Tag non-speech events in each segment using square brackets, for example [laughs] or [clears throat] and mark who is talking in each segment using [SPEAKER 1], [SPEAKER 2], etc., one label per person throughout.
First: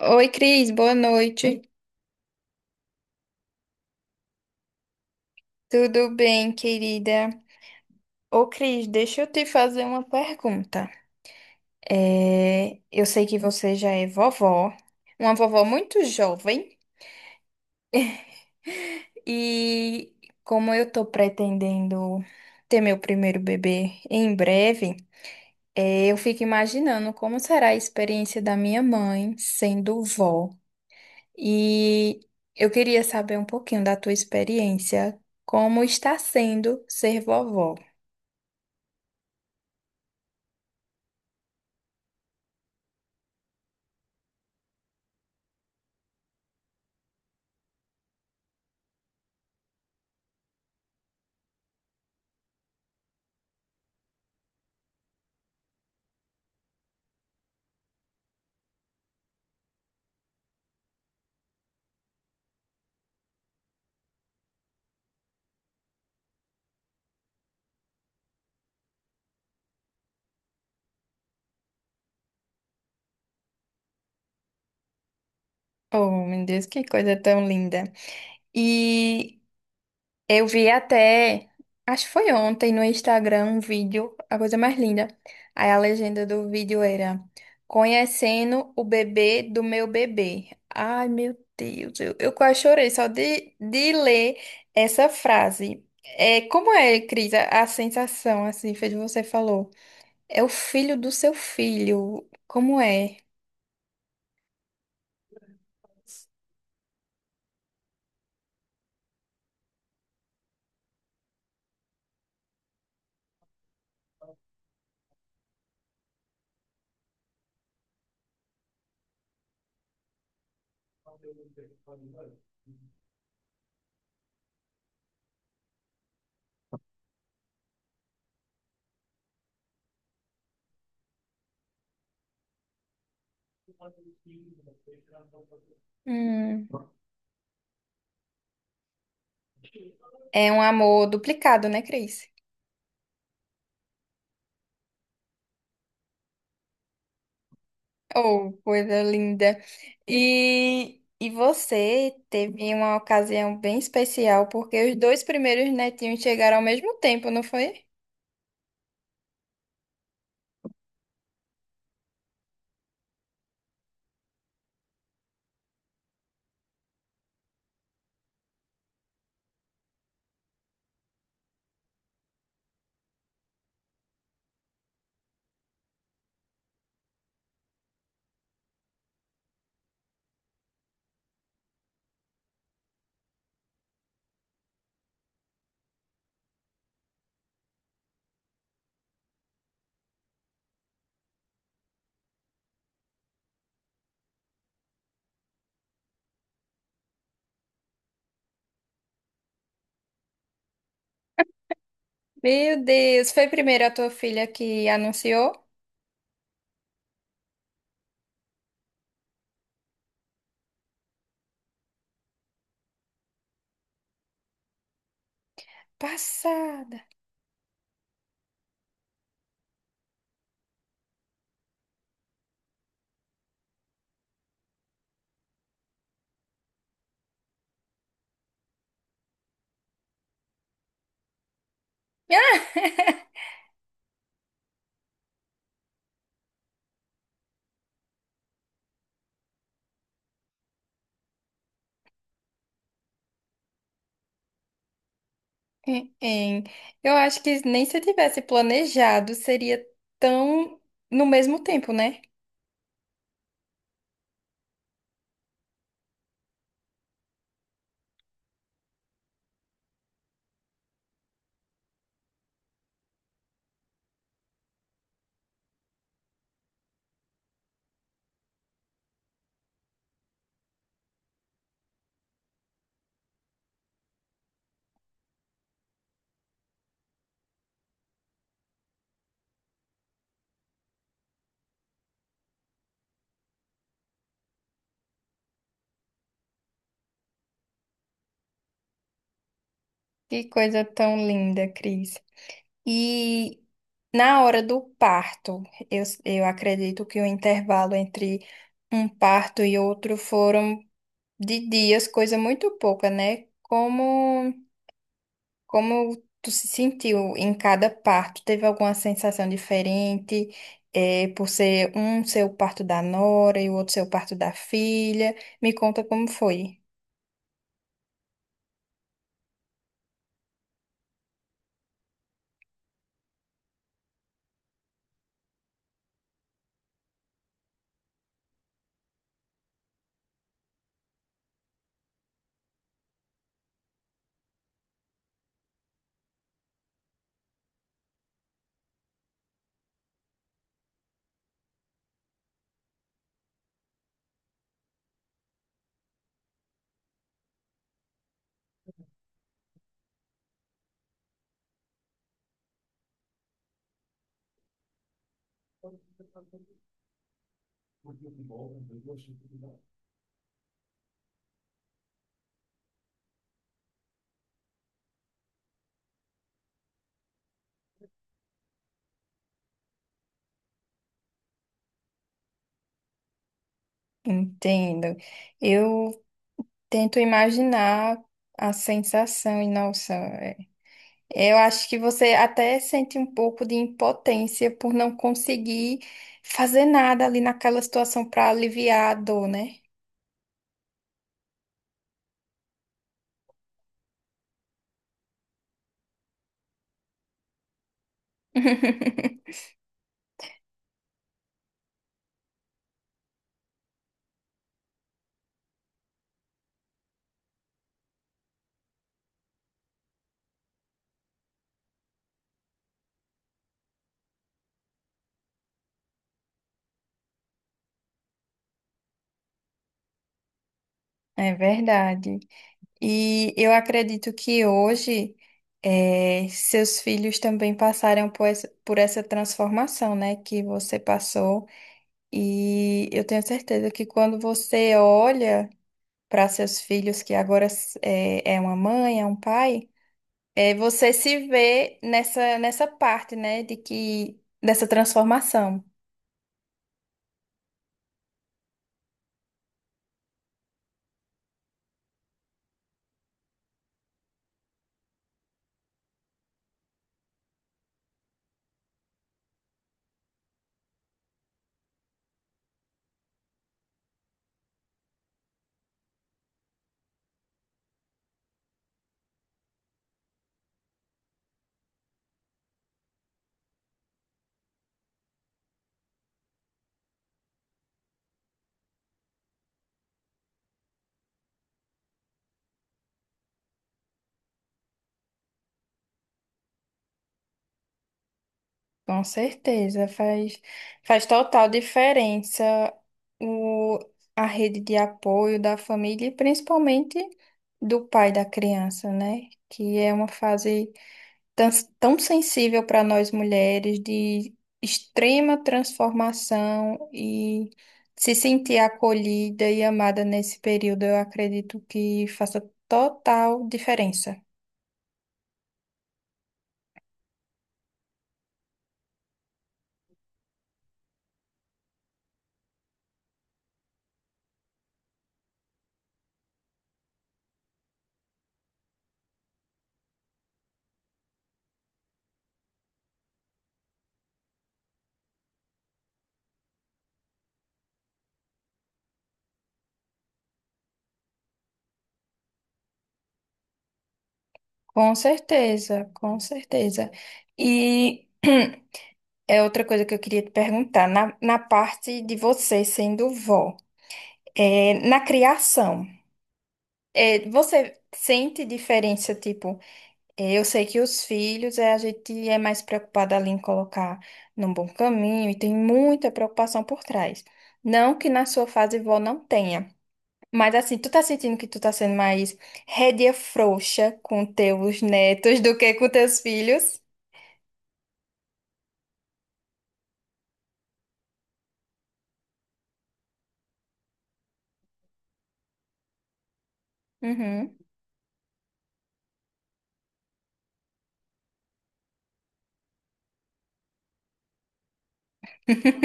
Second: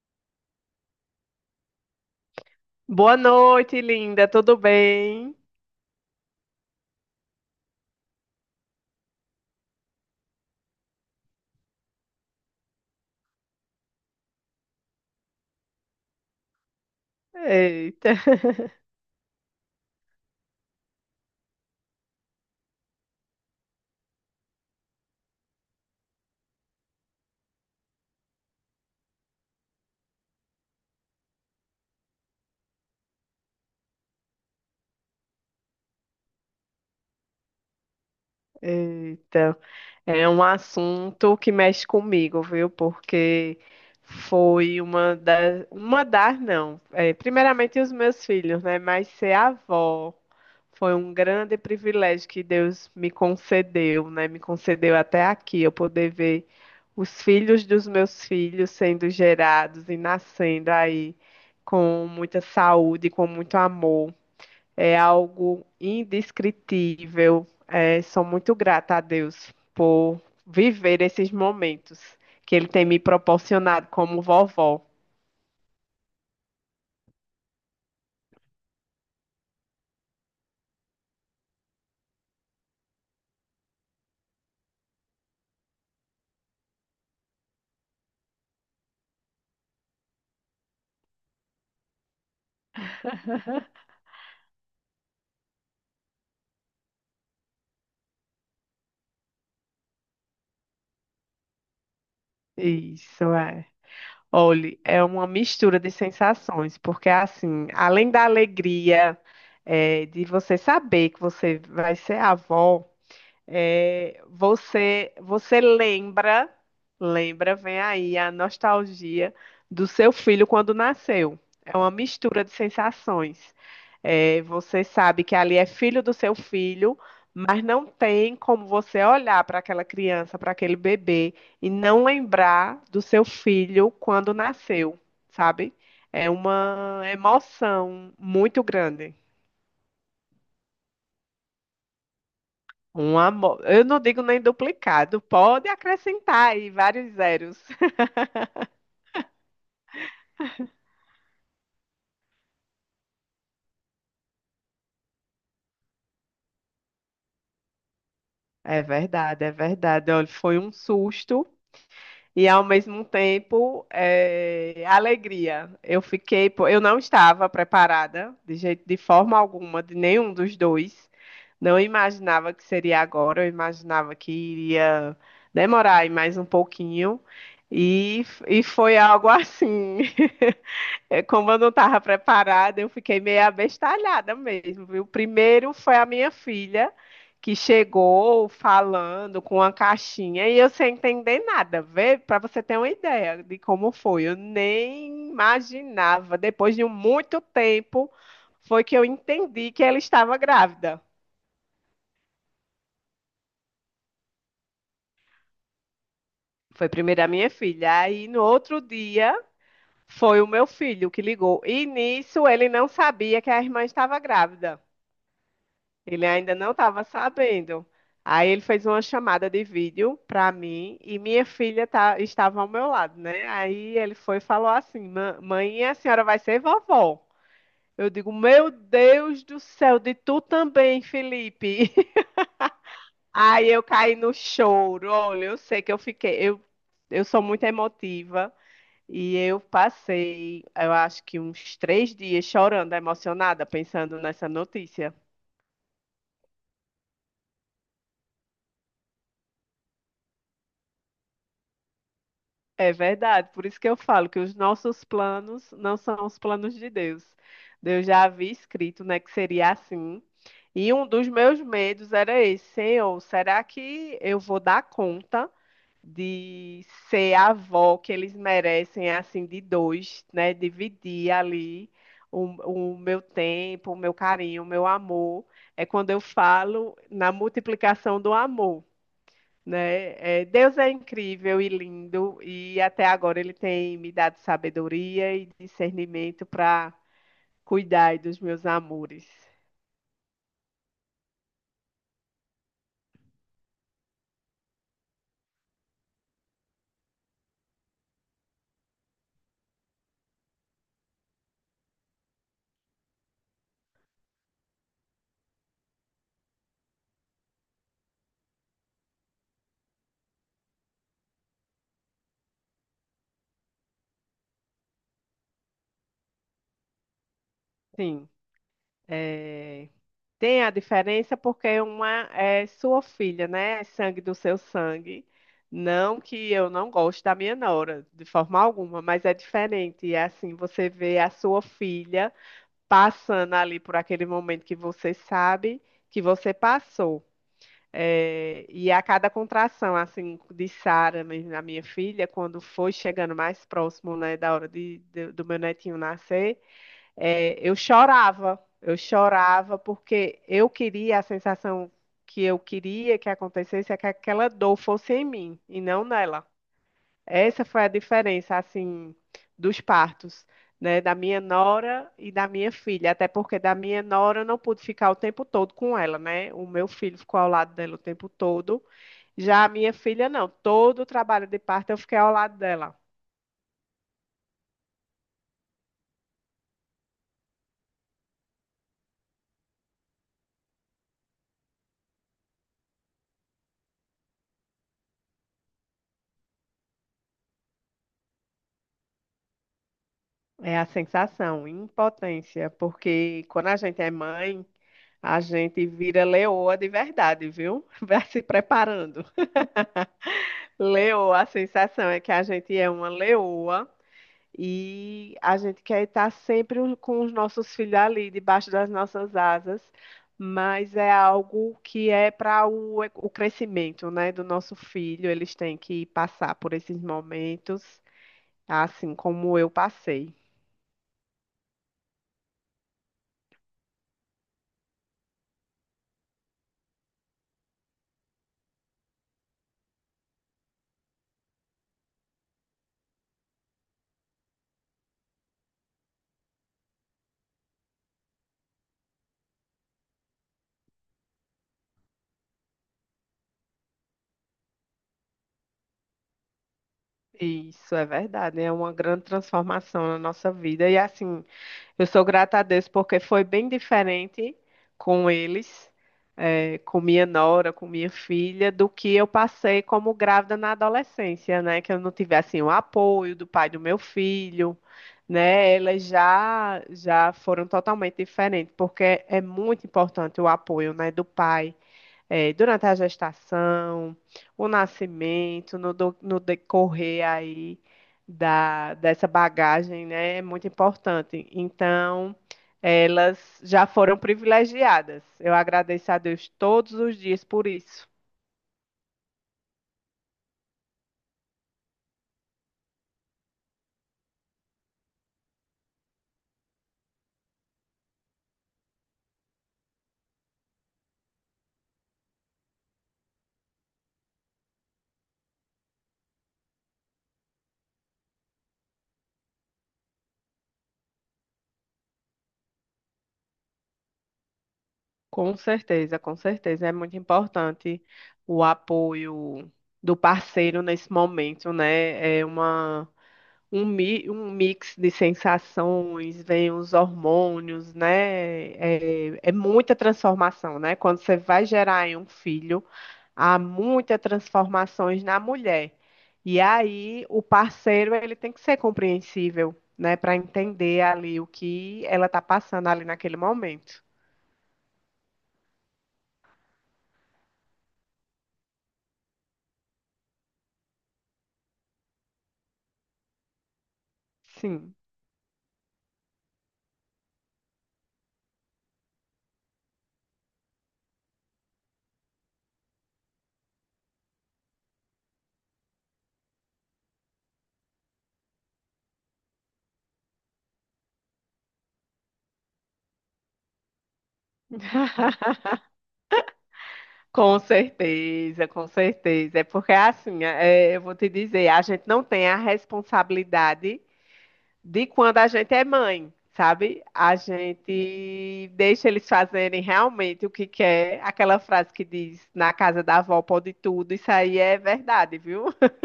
[SPEAKER 1] Oi, Cris, boa noite.
[SPEAKER 2] Boa noite, linda. Tudo bem?
[SPEAKER 1] Tudo bem, querida? Ô, Cris, deixa eu te fazer uma pergunta. É, eu sei que você já é vovó, uma vovó muito jovem,
[SPEAKER 2] Eita,
[SPEAKER 1] e como eu tô pretendendo ter meu primeiro bebê em breve, eu fico imaginando como será a experiência da minha mãe sendo vó. E eu queria saber um pouquinho da tua experiência, como está sendo ser vovó.
[SPEAKER 2] [laughs] eita. É um assunto que mexe comigo, viu? Porque foi uma das não. É, primeiramente os meus filhos, né? Mas ser avó foi um grande privilégio que Deus me concedeu, né? Me concedeu até aqui, eu poder ver os filhos dos meus filhos sendo gerados e nascendo aí com muita saúde, com muito amor. É algo indescritível. É, sou muito grata a Deus por viver esses momentos que Ele tem me proporcionado como vovó.
[SPEAKER 1] Oh, meu Deus, que coisa tão linda. E eu vi até, acho que foi ontem no Instagram, um vídeo, a coisa mais linda. Aí a legenda do vídeo era: conhecendo o bebê do meu bebê. Ai, meu Deus, eu quase chorei só de ler essa frase. É, como é, Cris, a sensação, assim, fez você falou? É o filho do seu filho. Como é?
[SPEAKER 2] Isso é. Olhe, é uma mistura de sensações, porque assim, além da alegria, é, de você saber que você vai ser avó. É, você lembra, vem aí a nostalgia do seu filho quando nasceu. É uma mistura de sensações. É, você sabe que ali é filho do seu filho, mas não tem como você olhar para aquela criança, para aquele bebê e não lembrar do seu filho quando nasceu, sabe? É
[SPEAKER 1] Hum,
[SPEAKER 2] uma emoção muito grande.
[SPEAKER 1] é um amor duplicado, né, Cris?
[SPEAKER 2] Um amor. Eu não digo nem duplicado, pode acrescentar aí vários zeros. [laughs]
[SPEAKER 1] Oh, coisa linda. E você teve uma ocasião bem especial, porque os dois primeiros netinhos chegaram ao mesmo tempo, não foi?
[SPEAKER 2] É verdade, é verdade. Olha, foi um susto e ao mesmo tempo é, alegria. Eu fiquei, pô, eu não estava preparada de jeito, de forma alguma, de nenhum dos dois. Não imaginava que seria agora. Eu imaginava que iria demorar aí mais um pouquinho e foi algo assim. [laughs] É, como eu não estava preparada, eu fiquei meio abestalhada mesmo, viu? Primeiro foi a minha filha, que chegou falando com uma caixinha e eu sem entender nada. Vê, para você ter uma ideia de como foi, eu nem imaginava. Depois de muito tempo, foi que eu entendi que ela estava grávida.
[SPEAKER 1] Meu Deus, foi primeiro a tua filha que anunciou?
[SPEAKER 2] Foi primeiro a minha filha. Aí no outro dia, foi o meu filho que ligou. E nisso ele não sabia que a irmã estava grávida. Ele ainda não
[SPEAKER 1] Passada.
[SPEAKER 2] estava
[SPEAKER 1] [laughs]
[SPEAKER 2] sabendo. Aí ele fez uma chamada de vídeo para mim e minha filha estava ao meu lado, né? Aí ele foi e falou assim: Mãe, a senhora vai ser vovó." Eu digo: Meu Deus do céu, de tu também, Felipe. [laughs]
[SPEAKER 1] Ah,
[SPEAKER 2] Aí eu caí no choro. Olha, eu sei que eu fiquei. Eu sou muito emotiva e eu passei, eu acho que uns 3 dias chorando, emocionada, pensando nessa notícia.
[SPEAKER 1] hein, hein. Eu acho que nem se tivesse planejado, seria tão no mesmo tempo, né?
[SPEAKER 2] É verdade, por isso que eu falo que os nossos planos não são os planos de Deus. Deus já havia escrito, né, que seria assim. E um dos meus medos era esse, Senhor, será que eu vou dar conta de ser a avó que eles merecem, assim, de dois, né? Dividir ali o meu tempo, o meu carinho, o meu amor. É quando eu falo na multiplicação do amor, né? É, Deus é incrível e lindo, e até agora ele tem me dado sabedoria e discernimento para cuidar dos meus amores.
[SPEAKER 1] Que coisa tão linda, Cris. E na hora do parto, eu acredito que o intervalo entre um parto e outro foram de dias, coisa muito pouca, né? Como tu se sentiu em cada parto? Teve alguma sensação diferente, por ser um seu parto da nora e o outro seu parto da filha? Me conta como foi.
[SPEAKER 2] Sim, é, tem a diferença porque uma é sua filha, né? É sangue do seu sangue. Não que eu não goste da minha nora, de forma alguma, mas é diferente. E é assim, você vê a sua filha passando ali por aquele momento que você sabe que você passou. É, e a cada contração, assim, de Sara, mesmo, a minha filha, quando foi chegando mais próximo, né, da hora do meu netinho nascer, é, eu chorava porque eu queria a sensação que eu queria que acontecesse é que aquela dor fosse em mim e não nela. Essa foi a diferença, assim, dos partos, né, da minha nora e da minha filha, até porque da minha nora eu não pude ficar o tempo todo com ela, né? O meu filho ficou ao lado dela o tempo todo. Já a minha filha não, todo o trabalho de parto eu fiquei ao lado dela.
[SPEAKER 1] Entendo. Eu tento imaginar a sensação e nossa. Eu acho que você até sente um pouco de impotência por não conseguir fazer nada ali naquela situação para aliviar a dor, né?
[SPEAKER 2] É a sensação, impotência, porque quando a gente é mãe, a gente vira leoa de verdade, viu? [laughs] Vai se preparando.
[SPEAKER 1] [laughs]
[SPEAKER 2] [laughs] Leoa, a sensação é que a gente é uma leoa. E a gente quer estar sempre com os nossos filhos ali, debaixo das nossas asas, mas é algo que é para o crescimento, né, do nosso filho. Eles têm que passar por esses momentos, assim como eu passei.
[SPEAKER 1] É verdade. E eu acredito que hoje seus filhos também passaram por por essa transformação, né, que você passou. E eu tenho certeza que quando você olha para seus filhos, que agora é uma mãe, é um pai. É, você se vê nessa parte, né, de que dessa transformação.
[SPEAKER 2] Isso é verdade, é uma grande transformação na nossa vida. E assim, eu sou grata a Deus porque foi bem diferente com eles, com minha nora, com minha filha, do que eu passei como grávida na adolescência, né? Que eu não tive assim o apoio do pai do meu filho, né? Elas já foram totalmente diferentes, porque é muito importante o apoio, né, do pai, é, durante a gestação, o nascimento, no decorrer aí dessa bagagem, né, é muito importante. Então, elas já foram privilegiadas. Eu agradeço a Deus todos os dias por isso.
[SPEAKER 1] Com certeza, faz total diferença o, a rede de apoio da família e principalmente do pai da criança, né? Que é uma fase tão, tão sensível para nós mulheres, de extrema transformação e se sentir acolhida e amada nesse período, eu acredito que faça total diferença.
[SPEAKER 2] Com certeza, com certeza. É muito importante o apoio do parceiro nesse momento, né? É um mix de sensações, vem os hormônios, né? É muita transformação, né? Quando você vai gerar em um filho, há muitas transformações na mulher. E aí o parceiro ele tem que ser compreensível, né? Para entender ali o que ela está passando ali naquele momento.
[SPEAKER 1] Com certeza, com certeza. E [clears throat] é outra coisa que eu queria te perguntar, na parte de você sendo vó,
[SPEAKER 2] Sim.
[SPEAKER 1] é, na criação, é, você sente diferença, tipo, é, eu sei que os filhos, é, a gente é mais preocupada ali em colocar num bom caminho e tem muita preocupação por trás. Não que na sua fase vó não tenha, mas assim, tu tá sentindo que tu tá sendo mais rédea frouxa com teus netos do que com teus filhos?
[SPEAKER 2] Com certeza, com certeza. É porque assim, é, eu vou te dizer, a gente não tem a responsabilidade de quando a gente é mãe, sabe? A
[SPEAKER 1] Uhum.
[SPEAKER 2] gente deixa eles fazerem realmente o que quer. Aquela frase que diz, na casa da avó pode tudo, isso aí é verdade, viu? [laughs]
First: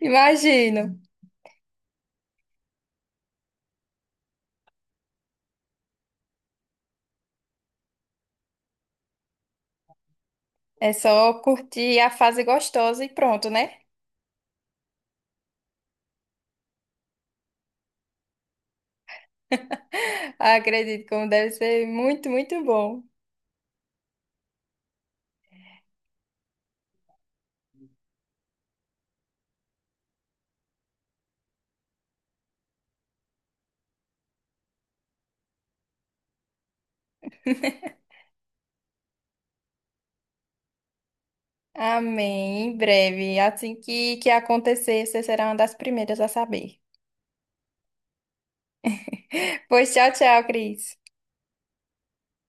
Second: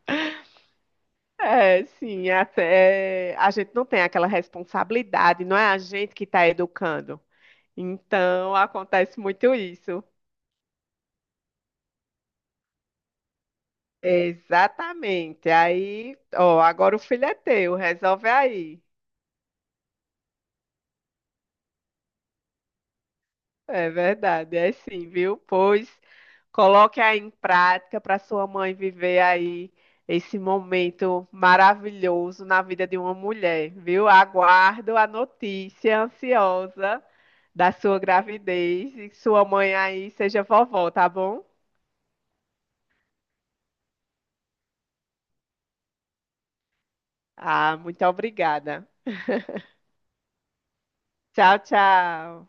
[SPEAKER 1] Imagino.
[SPEAKER 2] É, sim, até é, a gente não tem aquela responsabilidade, não é a gente que está educando. Então acontece muito isso.
[SPEAKER 1] É só curtir a fase gostosa e pronto, né?
[SPEAKER 2] Exatamente. Aí, ó, agora o filho é teu, resolve aí.
[SPEAKER 1] Acredito como deve ser muito, muito bom.
[SPEAKER 2] É verdade, é sim, viu? Pois coloque aí em prática para sua mãe viver aí esse momento maravilhoso na vida de uma mulher, viu? Aguardo a notícia ansiosa da sua gravidez e que sua mãe aí seja vovó, tá bom?
[SPEAKER 1] Amém. Em breve, assim que acontecer, você será uma das primeiras a saber.
[SPEAKER 2] Ah, muito obrigada.
[SPEAKER 1] Pois tchau, tchau, Cris.
[SPEAKER 2] Tchau, tchau.